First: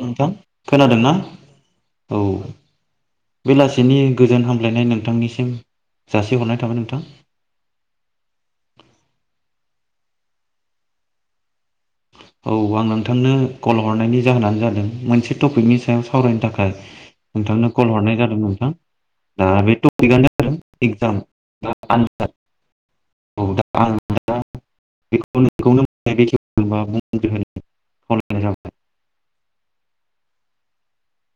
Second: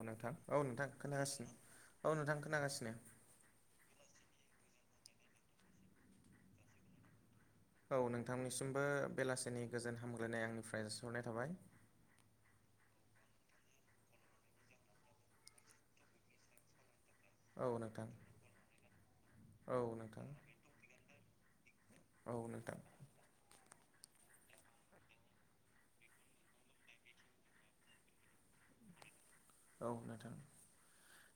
औ नोंथां औ नोंथां खोनागासिनो औ नोंथां खोनागासिनो। बेलासैनि गोजोन हामलायनाय नोंथांनिसिम जासिहरनाय थाबाय नोंथां। औ नोंथांनिसिमबो बेलासिनि गोजोन हामग्लायनाय आंनिफ्राय जोसिहरनाय थाबाय। आं नोंथांनो कल हरनायनि जाहोनानो जादों मोनसे टपिकनि सायाव सावरायनो थाखाय [unintelligible] औ नोंथांनो कल नोंथां हरनाय जादों नोंथां दा बे औ नोंथां टपिकनो जादों एगजाम औ नोंथां [unintelligible] खावलायनाय जाबाय औ नोंथां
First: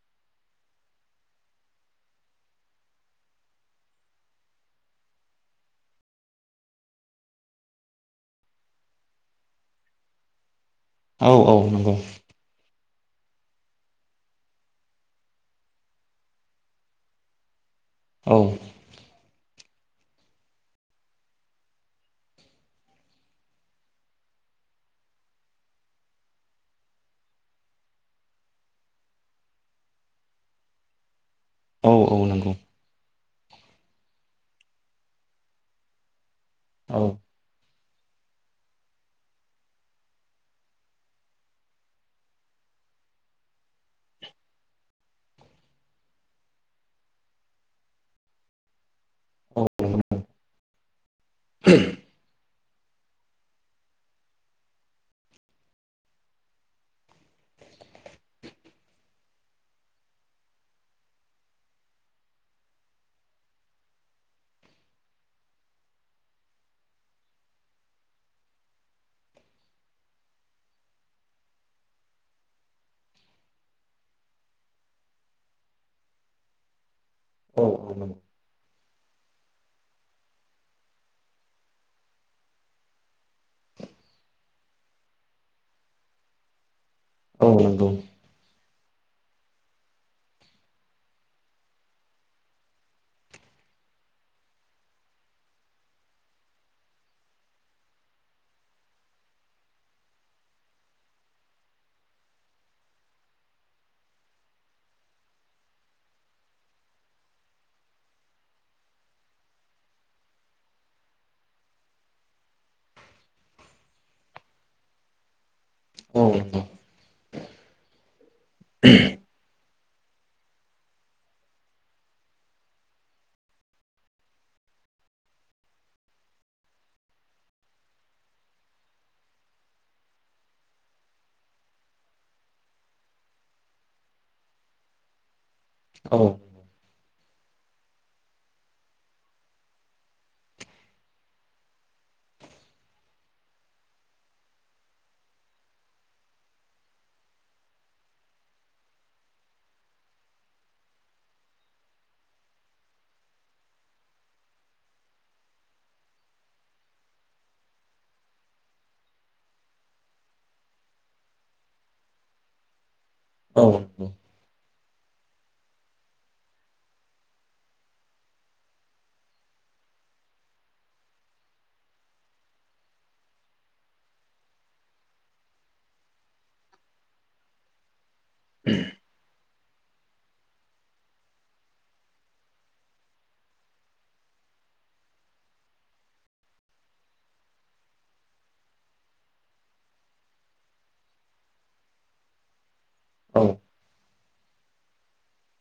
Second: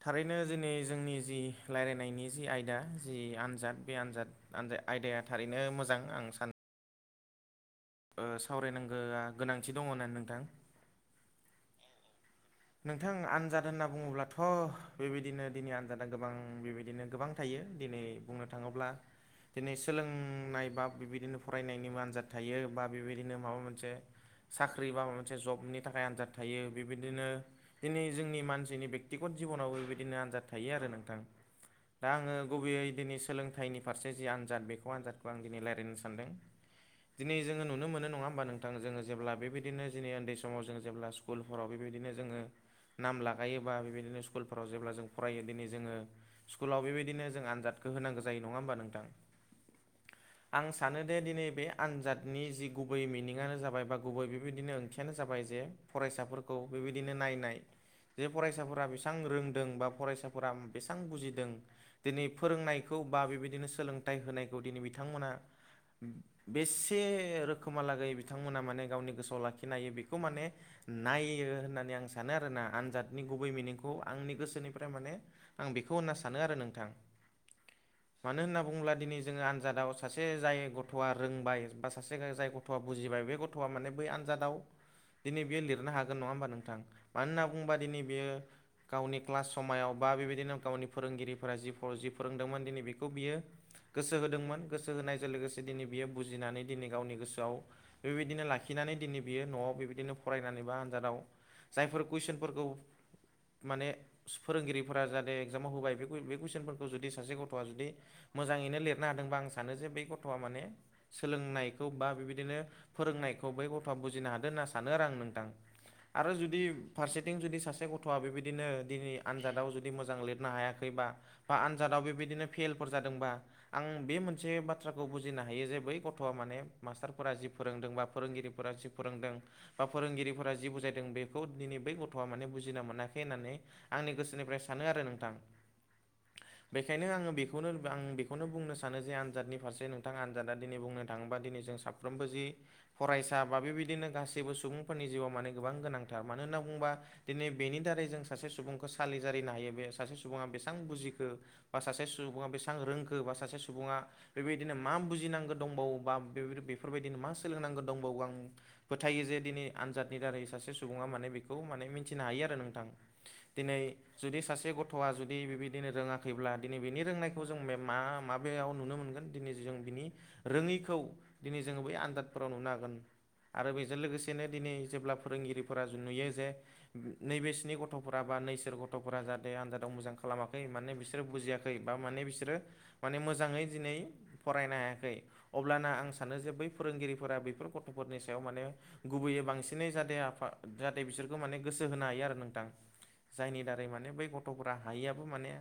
थारैनो दिनै जोंनि जि रायलायनायनि जि आयदा जि आनजाद बे आनजाद आनदाया आयदाया थारैनो मोजां आं सानो ओ सावरायनांगोआ गोनांथि दङ होननानै नोंथां। औ औ नंगौ नोंथां आनजाद होनना बुङोब्लाथ' बेबायदिनो दिनै आनजादा गोबां बेबायदिनो गोबां थायो दिनै औ बुंनो थाङोब्ला दिनै सोलोंनाय बा बेबायदिनो फरायनायनिबो आनजाद थायो बा बेबायदिनो माबा मोनसे साख्रि बा माबा मोनसे जबनि थाखाय आनजाद थायो बेबायदिनो दिनै जोंनि मानसिनि बेक्तिगत जिबनावबो बेबायदिनो आनजाद थायो आरो नोंथां। औ दा औ आङो नंगौ गुबैयै दिनै सोलोंथाइनि फारसे जि आनजाद बेखौ आनजादखौ आं दिनै रायलायनो सानदों। औ दिनै जोङो नुनो मोनो नङा ओमबा नोंथां जोङो जेब्ला बेबायदिनो दिनै उन्दै समाव जोङो जेब्ला स्कुलफोराव बेबायदिनो जोङो नाम लागायोबा बेबायदिनो स्कुलफोराव जेब्ला फरायो दिनै जोङो स्कुलाव बेबायदिनो जों आनजादखौ होनांगो जायो नङा होमबा नोंथां? औ नंगौ आं सानो दे दिनै बे आनजाद नि जि गुबै मिनिङानो जाबाय बा गुबै बेबायदिनो ओंथियानो जाबाय जे फरायसाफोरखौ बेबायदिनो नाय नाय जे फरायसाफोरा बेसेबां रोंदों बा फरायसाफोरा बेसां बुजिदों। दिनै फोरोंनायखौ बा बेबायदिनो सोलोंथाइ होनायखौ दिनै बिथांमोना बेसे रोखोमालागै बिथांमोना माने गावनि गोसोआव लाखिनो हायो बेखौ माने नायो होननानै आं सानो आरोना आनजादनि गुबै मिनिंखौ आंनि गोसोनिफ्राय माने आं बेखौ होनना सानो आरो नोंथां। औ नंगौ मानो होनना बुङोब्ला दिनै जोङो आनजादाव सासे जाय गथ'आ रोंबाय बा सासे जाय ग थ'आ बुजिबाय बे गथ'आ माने बै आनजादाव दिनै बियो लिरनो हागोन नङा ओमबा नोंथां? मानो होनना औ बुङोबा नंगौ दिनै बेयो गावनि क्लास समायाव बा बेबायदिनो गावनि फोरोंगिरिफोरा जिखौ जि फोरोंदोंमोन दिनै बेखौ बियो गोसो होदोंमोन गोसो होनायजों लोगोसे दिनै बियो बुजिनानै दिनै गावनि गोसोआव बेबायदिनो लाखिनानै दिनै बियो न'वाव बेबायदिनो फरायनानै बा आनजादाव जायफोर कुइसनफोरखौ माने फोरोंगिरिफोरा जाहाथे एग्जामाव होबाय बे बे कुइसनफोरखौ जुदि सासे गथ'आ जुदि मोजाङैनो लिरनो हादोंबा आं सानो जे बेै गथ'आ माने सोलोंनायखौ बा बेबायदिनो फोरोंनायखौ बै गथ'आ बुजिनो हादों होनना सानो आरो आं नोंथां। औ नंगौ औ आरो जु नंगौ फारसेथिं जुदि सासे गथ'आ बेबायदिनो दिनै आनजादाव जुदि मोजां लिरनो हायाखैबा बा आनजादाव बेबायदिनो फेलफोर जादोंबा आं बे मोनसे बाथ्राखौ बुजिनो हायो जे बै गथ'आ माने मास्टारफोरा जि फोरोंदों बा फोरोंगिरिफोरा जि फोरोंदों बा फोरोंगिरिफोरा जि बुजायदों बे खौ दिनै बै गथ'वा माने बुजिना मोनाखै होननानै आंनि गोसोनिफ्राय सानो आरो नोंथां। औ बेखायनो आङो बेखौनो आं बेखौनो बुंनो सानो जे आनजादनि फारसे नोंथां आनजादा दिनै बुंनो थाङोबा दिनै जों साफ्रोमबो जि फरायसा बा बेबायदिनो गासैबो सुबुंफोरनि जिउआव माने गोबां गोनां थार मानो होनना बुङोबा दिनै बेनि दारै जों सासे सुबुंखौ सालि जारिनो हायो बे सासे सुबुङा बेसां बुजिखो। बा सासे सुबुङा बेसां रोंखो बा सासे सुबुङा बेबायदिनो मा बुजिनांगौ दंबावोबा बेफोरबायदिनो मा सोलोंनांगौ दंबावो आं फोथायो जे दिनै आनजादनि दारै सासे सुबुङा माने बेखौ माने मिथिनो हायो आरो नोंथां दिनै जुदि गथ'वा जु दि बेबायदिनो रोङाखैब्ला दिनै बिनि रोंनायखौ जों मा माबेयाव नुनो मोनगोन दिनै जों बिनि रोङैखौ दिनै जोङो बै आनजादफोराव नुनो हागोन। आरो बेजों लोगोसेनो दिनै जेब्ला फोरोंगिरि फोरा जों नुयो जे नैबे स्नि गथ'फोरा बा नैसोर गथ'फोरा जा बे आनजादाव मोजां खालामाखै मानोना बिसोरो बुजियाखै बा माने बिसोरो माने मोजाङै दिनै फरायनो हायाखै अब्लाना आं सानो जे बै फोरोंगिरिफोरा बैफोर गथ'फोरनि सायाव माने गुबैयै बांसिनै जाहाथे आफा जाहाथे बिसोरखौ माने गोसो होनो हायो आरो नोंथां जायनि दारै माने बै ग गथ'फ्रा हायिआबो माने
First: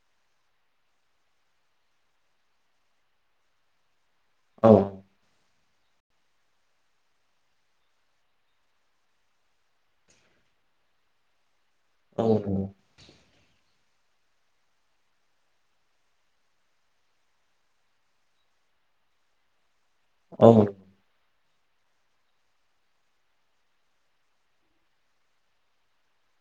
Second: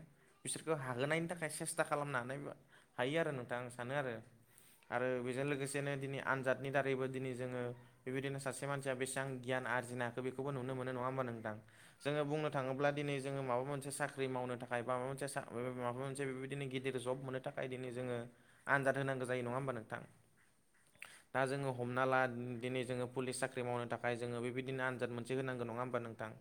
बिसोरखौ हाहोनायनि थाखाय सेस्था खालाम होनानै हायो आरो नोंथां आं सानो आरो। औव आरो बेजों लोगोसेनो दिनै आनजादनि दारैबो दिनै जोङो बेबायदिनो सासे मानसिया बेसेबां गियान आरजि ना हाखो बेखौबो नुनो मोनो नङा होनबा नोंथां जोङो औ बुंनो नंगौ थाङोब्ला दिनै जोङो माबा मोनसे साख्रि मावनो थाखाय बा माबा मोनसे माबा मोनसे बेबायदिनो गिदिर जब मोननो थाखाय दिनै जोङो आनजाद होनांगौ जायो नङा होनबा नोंथां। औव दा जोङो हमना ला दिनै जोङो पुलिस साख्रि मावनो थाखाय जोङो बेबायदि बिदिनो आनजाद मोनसे होनांगौ नङा होमबा नोंथां।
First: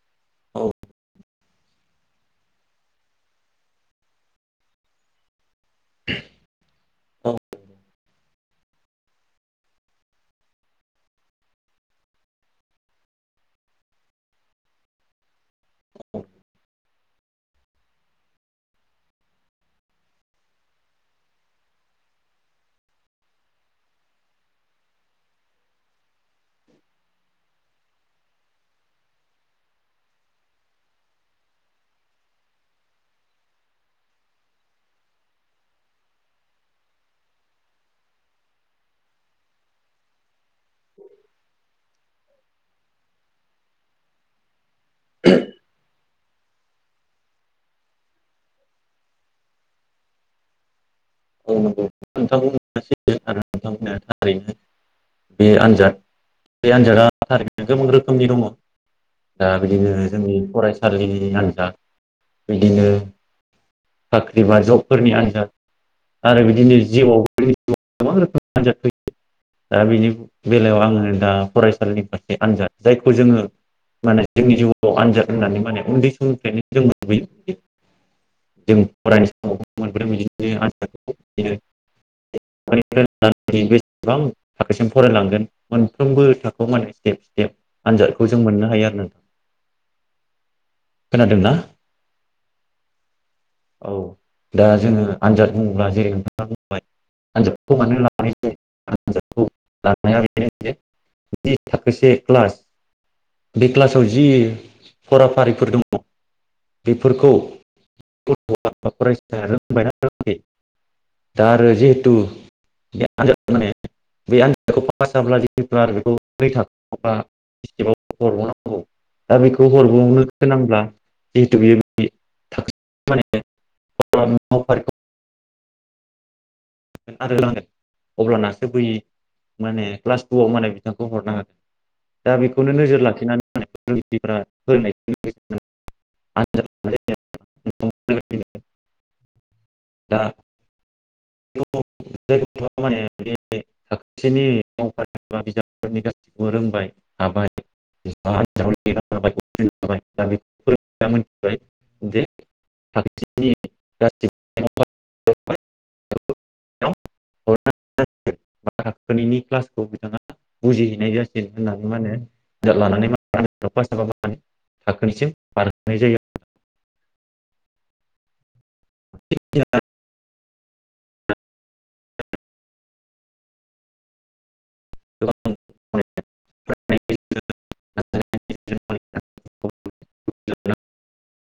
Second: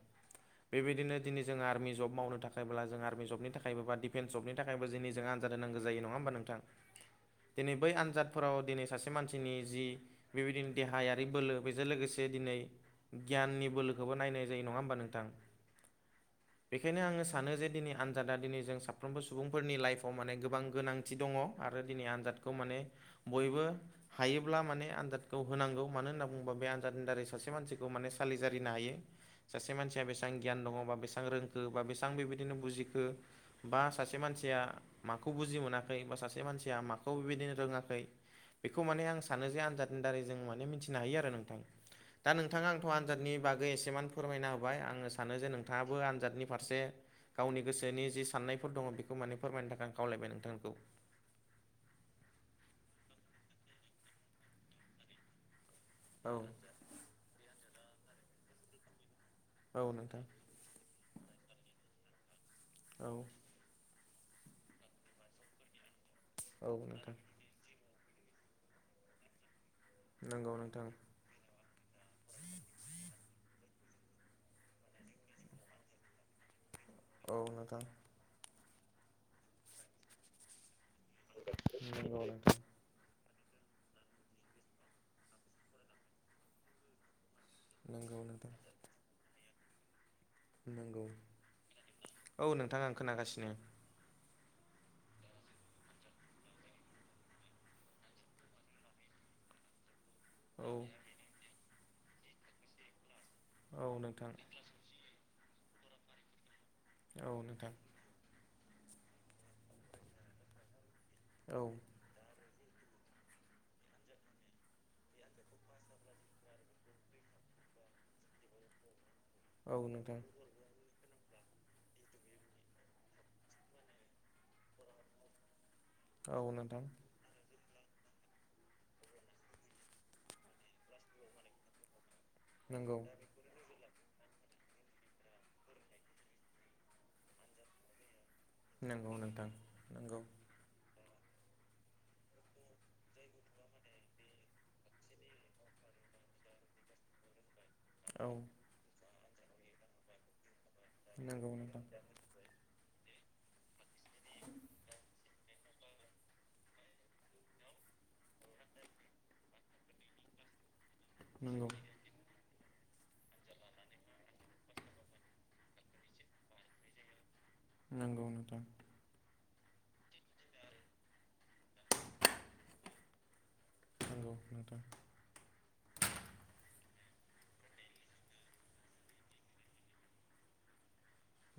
औ बेबायदिनो दिनै जों आरमि जब मावनो थाखायब्ला जों आरमि जबनि थाखाय बा डिफेन्स जबनि थाखाय थाखायबो दिनै जों आनजाद होनांगौ जायो नङा होमबा नोंथां। दिनै बै आनजादफोराव दिनै सासे मानसिनि जि बेबायदिनो देहायारि बोलो बेजों लोगोसे दिनै गियाननि बोलोखौबो नायनाय जायो नङा होमबा नोंथां। औव। बेखायनो आङो सानो जे दिनै आनजादा दिनै जों साफ्रोमबो सुबुंफोरनि लाइफआव माने गोबां गोनां थि दङ आरो दिनै आनजादखौ माने बयबो हायोब्ला माने आनजादखौ होनांगौ मानो होनना बुङोबा बे आनजादनि दारै सासे मानसि माने सालिजारिनो हायो। सासे मानसिया बेसेबां गियान दङ बा बेसेबां रोंखो बा बेसेबां बेबायदिनो बुजिखो बा सासे मानसिया माखौ बुजि मोनाखै बा सासे मानसिया माखौ बेबायदिनो रोङाखै। बेखौ माने आं सानो जे आनजादनि दारै जों माने मिथिनो हायो आरो नोंथां दा नों नोंथाङा आंथ' आनजादनि बागै एसेमान फोरमायना होबाय आङो सानो जे नोंथाङाबो आनजादनि फारसे गावनि गोसोनि जि साननायफोर दङ बेखौ माने फोरमायनो थाखाय आं खावलायबाय नोंथांखौ [inaudible] बे आनजाद औव। [inaudible] गोबां रोखोमनि दङ दा औ बिदिनो नोंथां जोंनि फराय थासालिनि आन्जाद बिदिनो औ साख्रि बा जबफोरनि आन्जाद। [inaudible] औ नोंथां दा बिनि नंगौ बेलायाव नोंथां आङो दा फरायसालिनि आनजाद जायखौ जोङो माने जोंनि जिउआव आनजाद होननानै माने उन्दै समनिफ्रायनो जों मोनबोयो औव नोंथां। जों फरायनाय समाव मोन नंगौ नोंथां [unintelligible] दा दि बेसेबां थाखोसिम फरायलांगोन मोनफ्रोमबो थाखोआव माने स्टेप स्टेप नंगौ आनजादखौ जों नोंथां मोननो हायो आरो ना। नंगौ औव नोंथां आं खोनागासिनो। औव दा जोङो आनजाद बुङोब्ला जेरै नोंथाङा बुंबाय आनजादखौ मानो लानाय जायो आनजादखौ [unintelligible] औव जि थाखोसे क्लास बे औ क्लासाव जि नोंथां फराफारिफोर दङ बेफोरखौ औ नोंथां [inaudible] दा औ आरो जिहेथु [unintelligible] [inaudible] हरबावनांगौ दा बेखौ औ नोंथां हरबावनो होनांब्ला जिहेतु बे मानेफारिखौ औ नोंथां आरो होलांगोन अ्लानासो बै माने क्लास टुव माने बिथांखौ हरना हादों दा बेखौनो नंगौ नोजोर लाखिनानै [unintelligible] नंगौ नोंथां नोंगौ दा [unintelligible] सासेनि मावफारि बिजाबफोरनि गासैखौबो रोंबाय हाबाय औ नंगौ नोंथां [unintelligible] [unintelligible] [unintelligible] [inaudible] क्लासखौ बिथाङा बुजियो जासिग नंगौ लानानै म थाखोनिसिम बारहोनाय जायो नंगौ नोंथां [unintelligible] नांगौ नोंथां [unintelligible]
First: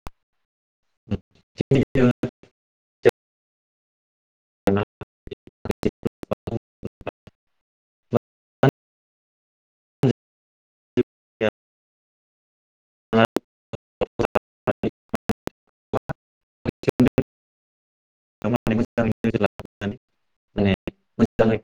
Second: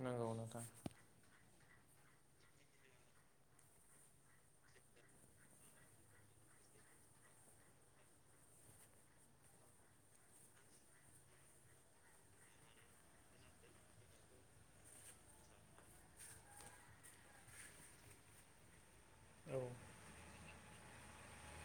नंगौ नोंथां [inaudible] [inaudible] [unintelligible] [unintelligible] [unintelligible] औ माने मोजाङै